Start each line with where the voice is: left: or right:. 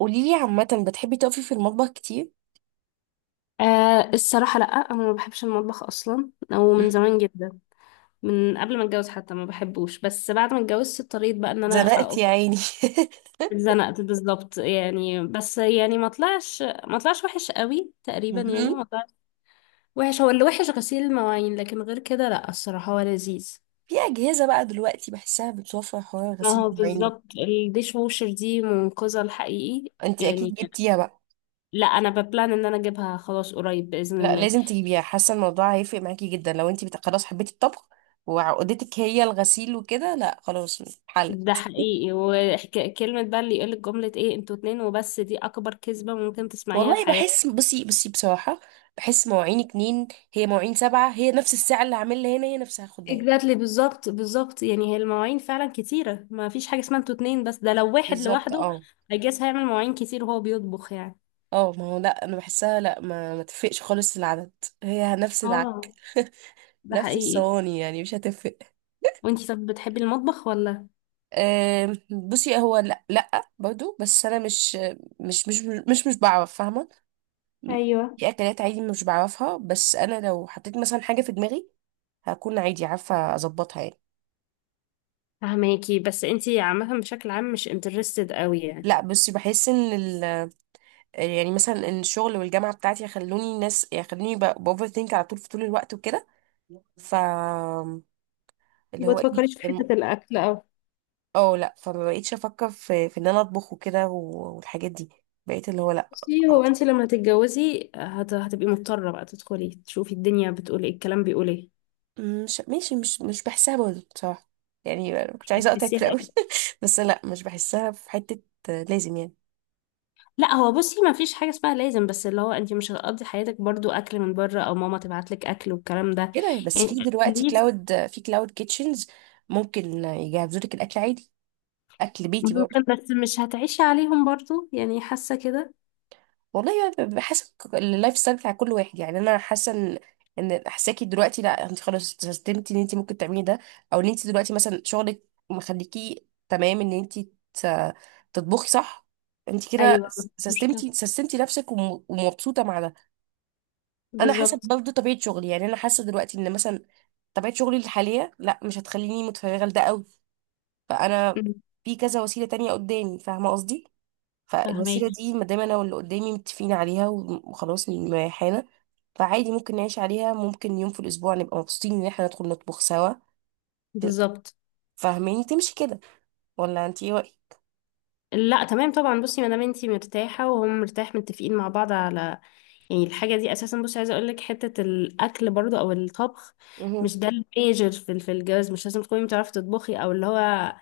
right: قوليلي عامة بتحبي تقفي في المطبخ كتير؟
left: آه الصراحة لأ، أنا ما بحبش المطبخ أصلا، أو
right: مم.
left: من زمان جدا. من قبل ما أتجوز حتى ما بحبوش، بس بعد ما اتجوزت اضطريت بقى إن أنا
right: زنقت
left: أقف.
right: يا عيني.
left: اتزنقت بالظبط، يعني بس يعني ما طلعش وحش قوي، تقريبا يعني
right: مهم.
left: ما طلعش وحش. هو اللي وحش غسيل المواعين، لكن غير كده لأ، الصراحة هو لذيذ.
right: في أجهزة بقى دلوقتي بحسها بتوفر حوار
left: ما
right: غسيل
left: هو
right: الجرايين ده.
left: بالظبط الديش ووشر دي منقذة الحقيقي.
right: انت أكيد
left: يعني،
right: جبتيها بقى.
left: لأ أنا ببلان إن أنا أجيبها خلاص قريب بإذن
right: لا
left: الله.
right: لازم تجيبيها، حاسة الموضوع هيفرق معاكي جدا. لو انت خلاص حبيتي الطبخ وعقدتك هي الغسيل وكده، لا خلاص حل.
left: ده حقيقي، وكلمة بقى اللي يقولك جملة ايه انتوا اتنين وبس، دي اكبر كذبة ممكن تسمعيها في
right: والله
left: حياتك.
right: بحس، بصي، بصراحة بحس مواعين اتنين، هي مواعين سبعة، هي نفس الساعة اللي عاملها هنا هي نفسها خدها هنا.
left: اكزاكتلي، بالظبط يعني هي المواعين فعلا كتيرة، ما فيش حاجة اسمها انتوا اتنين. بس ده لو واحد
right: بالظبط
left: لوحده
right: اه.
left: هيجاز هيعمل مواعين كتير وهو بيطبخ يعني.
right: اه ما هو لا انا بحسها، لا ما تفرقش خالص العدد، هي نفس العك.
left: اه ده
right: نفس
left: حقيقي.
right: الصواني يعني مش هتفرق.
left: وانتي طب بتحبي المطبخ ولا؟
right: آم، بصي هو لا لا برضو، بس انا مش مش مش بعرف فاهمه،
left: ايوه
right: في اكلات عادي مش بعرفها، بس انا لو حطيت مثلا حاجه في دماغي هكون عادي عارفه اظبطها يعني.
left: فهماكي، بس انتي عامة بشكل عام مش انترستد قوي يعني.
right: لا بصي بحس ان يعني مثلا ان الشغل والجامعه بتاعتي يخلوني ناس، يخلوني باوفر ثينك على طول، في طول الوقت وكده، ف اللي
left: ما
right: هو ايه.
left: تفكريش في حتة الاكل.
right: اه لا، فما بقيتش افكر في ان انا اطبخ وكده والحاجات دي، بقيت اللي هو لا
left: بصي هو
right: خلاص
left: انت لما تتجوزي هتبقي مضطرة بقى تدخلي تشوفي الدنيا بتقول ايه، الكلام بيقول ايه.
right: مش ماشي، مش بحسها برضه بصراحه. يعني أنا كنت عايزه اقطعك
left: بتحسيها
right: في الاول.
left: ايه؟
right: بس لا مش بحسها في حته. آه، لازم يعني
left: لا هو بصي ما فيش حاجة اسمها لازم، بس اللي هو انت مش هتقضي حياتك برضو اكل من بره، او ماما تبعت لك اكل والكلام ده.
right: كده، بس
left: يعني
right: في دلوقتي
left: تكاليف.
right: في كلاود كيتشنز ممكن يجهزوا لك الاكل عادي، اكل بيتي برضه.
left: ممكن، بس مش هتعيشي عليهم برضو يعني، حاسة كده.
right: والله بحسب اللايف ستايل بتاع كل واحد يعني. انا حاسه ان حساكي دلوقتي لا، انت خلاص استسلمتي ان انت ممكن تعملي ده، او ان انت دلوقتي مثلا شغلك مخليكي تمام ان انت ت- تطبخي صح، انت كده
left: ايوه مفيش مشكلة.
right: سستمتي نفسك ومبسوطه مع ده. انا حاسه
left: بالظبط.
right: برضه طبيعه شغلي، يعني انا حاسه دلوقتي ان مثلا طبيعه شغلي الحاليه لا مش هتخليني متفرغه لده قوي، فانا
left: مم.
right: في كذا وسيله تانية قدامي فاهمه قصدي، فالوسيلة
left: فهماكي.
right: دي ما دام انا واللي قدامي متفقين عليها وخلاص مريحانا، فعادي ممكن نعيش عليها. ممكن يوم في الاسبوع نبقى مبسوطين ان احنا ندخل نطبخ سوا. ت-
left: بالظبط.
right: فاهماني تمشي كده، ولا انت ايه رأيك؟
left: لا تمام طبعا، بصي ما دام انتي مرتاحه وهم مرتاح، متفقين مع بعض على، يعني الحاجه دي اساسا. بصي عايزه اقول لك حته الاكل برضو او الطبخ
right: مهم.
left: مش ده الميجر في الجواز. مش لازم تكوني بتعرفي تطبخي، او اللي هو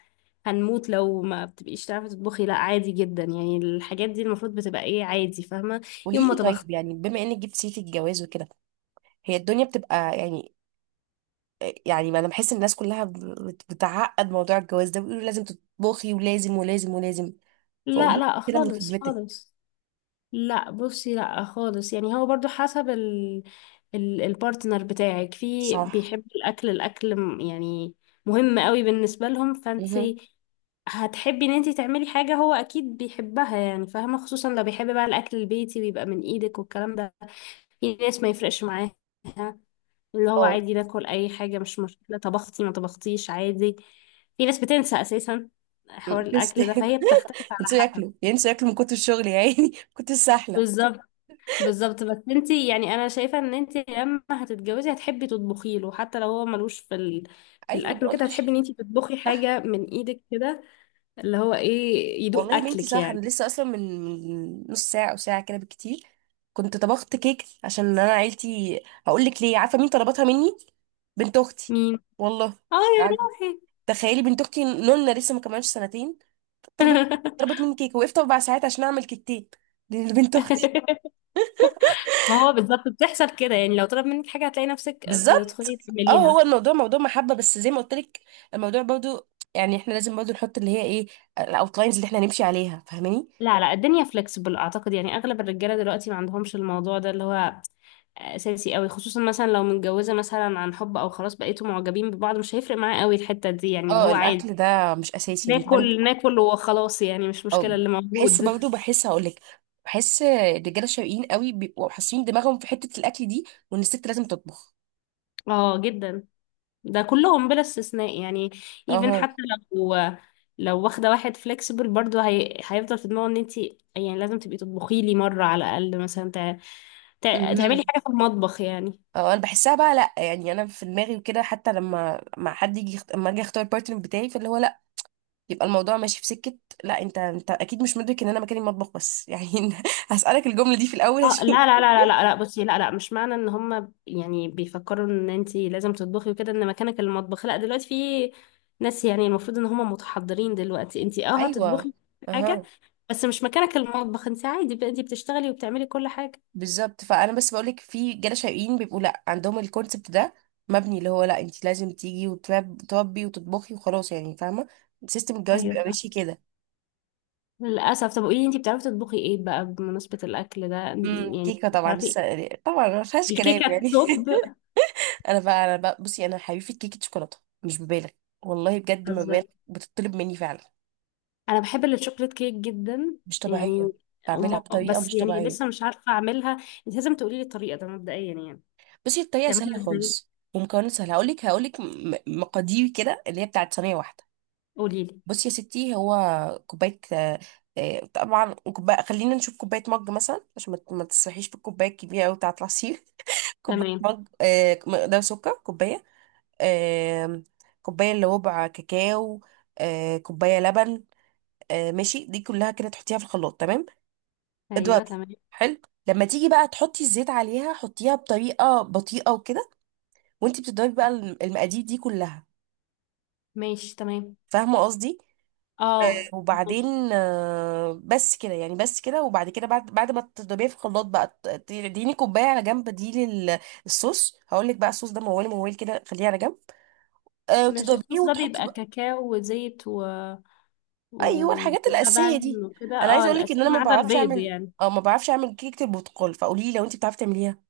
left: هنموت لو ما بتبقيش تعرفي تطبخي، لا عادي جدا يعني. الحاجات دي المفروض بتبقى ايه، عادي، فاهمه؟ يوم
right: قولي
left: ما
right: لي
left: طبخت.
right: طيب، يعني بما انك جبت سيرة الجواز وكده، هي الدنيا بتبقى يعني؟ يعني ما انا بحس ان الناس كلها بتعقد موضوع الجواز ده، بيقولوا لازم تطبخي، ولازم ولازم ولازم، فقولي
left: لا
right: لي
left: لا
right: كده من
left: خالص
right: خبرتك.
left: خالص. لا بصي لا خالص، يعني هو برضو حسب ال البارتنر بتاعك. في
right: صح.
left: بيحب الاكل، الاكل يعني مهم قوي بالنسبة لهم،
right: مهم.
left: فانتي هتحبي ان انتي تعملي حاجة هو اكيد بيحبها، يعني فاهمة، خصوصا لو بيحب بقى الاكل البيتي ويبقى من ايدك والكلام ده. في ناس ما يفرقش معاها، اللي هو
right: اه،
left: عادي، ناكل اي حاجة مش مشكلة، طبختي ما طبختيش عادي. في ناس بتنسى اساسا حوار
right: بس
left: الاكل ده، فهي بتختلف على
right: ينسوا
left: حسب.
right: ياكلوا ينسوا ياكلوا من كتر الشغل، يا عيني كنت السحلة.
left: بالظبط. بالظبط، بس انت يعني انا شايفه ان انت لما هتتجوزي هتحبي تطبخي له، حتى لو هو ملوش في في
right: ايوه ما
left: الاكل وكده،
right: قلتش.
left: هتحبي ان انت تطبخي
right: صح.
left: حاجه من ايدك كده، اللي هو ايه،
right: والله
left: يدوق
right: يا بنتي
left: اكلك
right: صح، انا
left: يعني.
right: لسه اصلا من نص ساعه او ساعه كده بالكتير كنت طبخت كيك، عشان انا عيلتي هقول لك ليه، عارفه مين طلبتها مني؟ بنت اختي.
left: مين؟
right: والله.
left: اه يا
right: يعني
left: روحي.
right: تخيلي بنت اختي نونا لسه ما كملش سنتين طلبت طلبت مني كيك، وقفت اربع ساعات عشان اعمل كيكتين لبنت اختي.
left: ما هو بالظبط، بتحصل كده يعني، لو طلب منك حاجه هتلاقي نفسك
right: بالظبط
left: بتدخلي
right: اه،
left: تعمليها.
right: هو الموضوع موضوع محبه، بس زي ما قلت لك الموضوع برضو يعني احنا لازم برضو نحط اللي هي ايه الاوتلاينز اللي احنا هنمشي عليها فاهماني.
left: لا لا، الدنيا فلكسبل اعتقد، يعني اغلب الرجاله دلوقتي ما عندهمش الموضوع ده، اللي هو اساسي قوي. خصوصا مثلا لو متجوزه مثلا عن حب، او خلاص بقيتوا معجبين ببعض، مش هيفرق معاه قوي الحته دي يعني، اللي
right: اه
left: هو عادي
right: الاكل ده مش اساسي انت عندك.
left: ناكل ناكل وخلاص يعني، مش مشكله
right: اه
left: اللي
right: بحس
left: موجود.
right: برضه، بحس هقولك، بحس الرجاله الشرقيين قوي بيبقوا حاسين دماغهم في حته الاكل دي، وان الست لازم تطبخ.
left: اه جدا. ده كلهم بلا استثناء يعني. ايفن
right: اها.
left: حتى لو لو واخده واحد فلكسبل برضه هيفضل في دماغه ان انت يعني لازم تبقي تطبخي لي مره على الاقل مثلا، تعملي
right: امم.
left: حاجه في المطبخ يعني.
right: اه انا بحسها بقى لا، يعني انا في دماغي وكده، حتى لما مع حد يجي لما اجي اختار البارتنر بتاعي فاللي هو لا، يبقى الموضوع ماشي في سكه، لا انت اكيد مش مدرك ان انا مكاني المطبخ بس يعني. هسالك الجمله دي في الاول
left: اه
right: اشوف.
left: لا لا لا لا لا لا، بصي لا لا، مش معنى ان هم يعني بيفكروا ان انت لازم تطبخي وكده ان مكانك المطبخ، لا دلوقتي في ناس يعني المفروض ان هم متحضرين دلوقتي، انت اه
right: ايوه.
left: هتطبخي حاجة،
right: اها.
left: بس مش مكانك المطبخ، انت عادي بقى انت بتشتغلي وبتعملي كل حاجة.
right: بالظبط، فانا بس بقولك في رجاله شقيين بيبقوا لا عندهم الكونسبت ده مبني، اللي هو لا انت لازم تيجي وتربي وتطبخي وخلاص يعني فاهمه، سيستم الجواز
left: ايوه
right: بيبقى
left: فاهمة.
right: ماشي كده.
left: للأسف. طب قولي لي انت بتعرفي تطبخي ايه بقى بمناسبة الأكل ده، يعني
right: كيكه طبعا
left: بتعرفي.
right: لسه طبعا ما فيهاش كلام
left: الكيكة
right: يعني.
left: التوب.
right: انا بقى بصي، انا حبيبتي كيكه شوكولاته. مش ببالغ والله، بجد ما ببالغ، بتطلب مني فعلا
left: انا بحب الشوكليت كيك جدا
right: مش
left: يعني.
right: طبيعيه، بعملها بطريقه
left: بس
right: مش
left: يعني
right: طبيعيه.
left: لسه مش عارفه اعملها. انت لازم تقولي لي الطريقه ده مبدئيا يعني،
right: بصي الطريقه سهله
left: تعملها ازاي.
right: خالص، ومكونات سهله. هقولك مقادير كده اللي هي بتاعت صينيه واحده.
left: قولي لي.
right: بصي يا ستي، هو كوباية آه، طبعا كوباية، خلينا نشوف كوباية مج مثلا، عشان ما تسرحيش في الكوباية الكبيرة أوي بتاعة العصير. كوباية
left: تمام.
right: مج، مقدار سكر كوباية. آم، كوباية إلا ربع كاكاو، كوباية لبن. ماشي، دي كلها كده تحطيها في الخلاط تمام،
left: ايوه
right: اضربي.
left: تمام.
right: حلو. لما تيجي بقى تحطي الزيت عليها، حطيها بطريقة بطيئة وكده، وانتي بتضربي بقى المقادير دي كلها،
left: ماشي تمام.
right: فاهمة قصدي؟
left: اه
right: وبعدين
left: فهماكي.
right: بس كده يعني، بس كده. وبعد كده، بعد ما تضربيها في الخلاط بقى اديني كوبايه على جنب دي للصوص. هقول لك بقى الصوص ده، موال موال كده خليه على جنب،
left: مش
right: وتضربيه
left: الصوص ده
right: وتحطي
left: بيبقى
right: بقى.
left: كاكاو وزيت و...
right: ايوه الحاجات الاساسيه
left: ولبن
right: دي.
left: وكده،
right: انا
left: اه
right: عايزه اقول لك ان انا
left: الاساسي
right: ما
left: ما عدا
right: بعرفش
left: البيض
right: اعمل،
left: يعني.
right: او ما بعرفش اعمل كيكه البرتقال، فقولي لي لو انت بتعرفي تعمليها.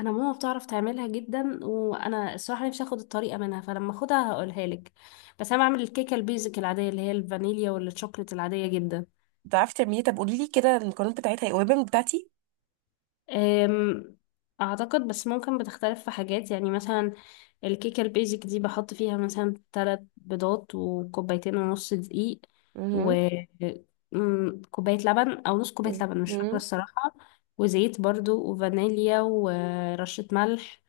left: انا ماما بتعرف تعملها جدا، وانا الصراحه نفسي اخد الطريقه منها، فلما اخدها هقولها لك. بس انا بعمل الكيكه البيزك العاديه، اللي هي الفانيليا والشوكليت العاديه جدا.
right: بتعرفي تعمليها؟ طب قولي لي كده، المكونات بتاعتها ايه، قريبه من بتاعتي؟
left: أم، اعتقد بس ممكن بتختلف في حاجات يعني. مثلا الكيكه البيزك دي بحط فيها مثلا ثلاث بيضات، وكوبايتين ونص دقيق،
right: مهم.
left: وكوبايه لبن او نص كوبايه لبن مش فاكره
right: مهم.
left: الصراحه، وزيت برضو، وفانيليا، ورشه ملح.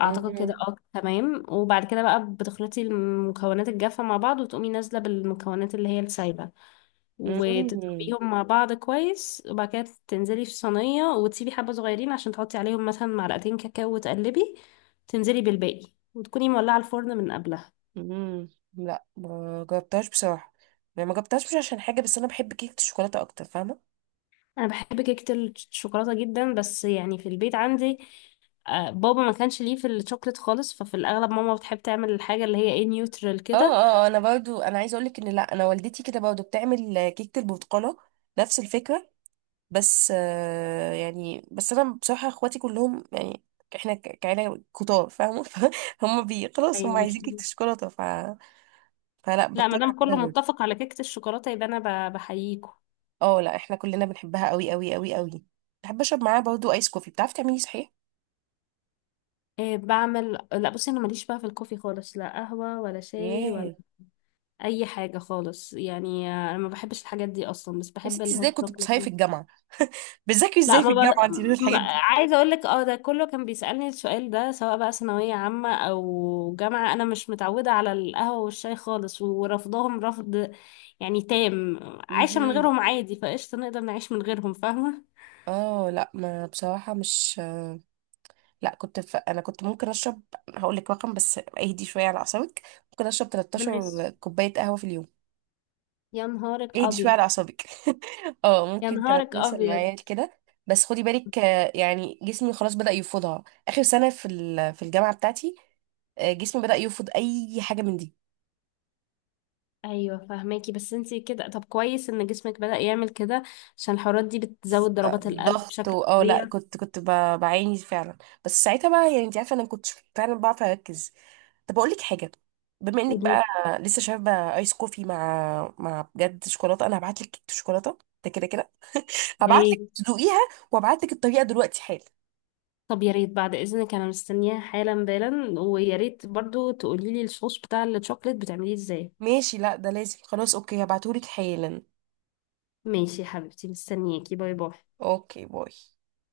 left: اعتقد كده
right: مهم.
left: اه تمام. وبعد كده بقى بتخلطي المكونات الجافه مع بعض، وتقومي نازله بالمكونات اللي هي السايبه،
right: مهم.
left: وتضربيهم مع بعض كويس. وبعد كده تنزلي في صينية، وتسيبي حبة صغيرين عشان تحطي عليهم مثلا معلقتين كاكاو وتقلبي. تنزلي بالباقي، وتكوني مولعة الفرن من قبلها.
right: لا ما جربتهاش بصراحه، يعني ما جربتهاش مش عشان حاجه، بس انا بحب كيكه الشوكولاته اكتر فاهمه.
left: أنا بحب كيكة الشوكولاتة جدا، بس يعني في البيت عندي بابا ما كانش ليه في الشوكليت خالص، ففي الأغلب ماما بتحب تعمل الحاجة اللي هي ايه، نيوترال كده.
right: انا برضو، انا عايزه اقولك ان لا، انا والدتي كده برضو بتعمل كيكه البرتقاله، نفس الفكره. بس يعني بس انا بصراحه اخواتي كلهم يعني احنا كعيله كتار فاهمه فهم بي خلاص هم
left: ايوه مش.
right: عايزين كيكه الشوكولاته فلا
left: لا ما
right: بضطر
left: دام كله
right: اعملها برضو.
left: متفق على كيكة الشوكولاتة يبقى أنا بحييكوا.
right: اه لا احنا كلنا بنحبها قوي قوي قوي قوي. بحب اشرب معاها برضو ايس كوفي، بتعرفي تعملي صحيح؟
left: بعمل، لا بصي أنا ماليش بقى في الكوفي خالص، لا قهوة ولا شاي ولا
right: ياه.
left: اي حاجه خالص يعني، انا ما بحبش الحاجات دي اصلا، بس
right: يا
left: بحب
right: ستي ازاي
left: الهوت
right: كنت
left: شوكليت
right: بتصحي في
left: مثلا.
right: الجامعه، بتذاكري
left: لا
right: ازاي في
left: ما, ب...
right: الجامعة انتي دول
left: ما
right: الحاجات دي؟
left: عايزه اقول لك اه، ده كله كان بيسالني السؤال ده، سواء بقى ثانويه عامه او جامعه. انا مش متعوده على القهوه والشاي خالص، ورفضهم رفض يعني تام. عايشه من
right: مهم.
left: غيرهم عادي، فقشطه نقدر نعيش من غيرهم فاهمه.
right: اه لا ما بصراحة مش، لا كنت انا كنت ممكن اشرب. هقول لك رقم بس اهدي شوية على اعصابك. ممكن اشرب
left: بنعيش.
right: 13 كوباية قهوة في اليوم.
left: يا نهارك
right: اهدي شوية
left: ابيض.
right: على اعصابك. اه
left: يا
right: ممكن كانت
left: نهارك
right: توصل
left: ابيض.
right: معايا كده. بس خدي بالك، يعني جسمي خلاص بدأ يفوضها اخر سنة في الجامعة بتاعتي. جسمي بدأ يفوض اي حاجة من دي.
left: ايوه فهماكي، بس انتي كده طب كويس ان جسمك بدأ يعمل كده، عشان الحرارات دي بتزود ضربات القلب
right: ضغط
left: بشكل
right: اه لا كنت بعاني فعلا. بس ساعتها بقى يعني انت عارفة انا ما كنتش فعلا بعرف اركز. طب اقول لك حاجه، بما انك
left: فظيع.
right: بقى لسه شاربه ايس كوفي مع بجد شوكولاته، انا هبعت لك كيكه شوكولاته، ده كده كده.
left: يا
right: هبعت لك
left: ريت.
right: تدوقيها، وابعت لك الطريقه دلوقتي حالا.
left: طب يا ريت بعد اذنك انا مستنياها حالا، بالا، ويا ريت برضو تقولي لي الصوص بتاع الشوكليت بتعمليه ازاي.
right: ماشي لا ده لازم، خلاص اوكي هبعتهولك حالا.
left: ماشي يا حبيبتي، مستنياكي، باي باي.
right: اوكي باي.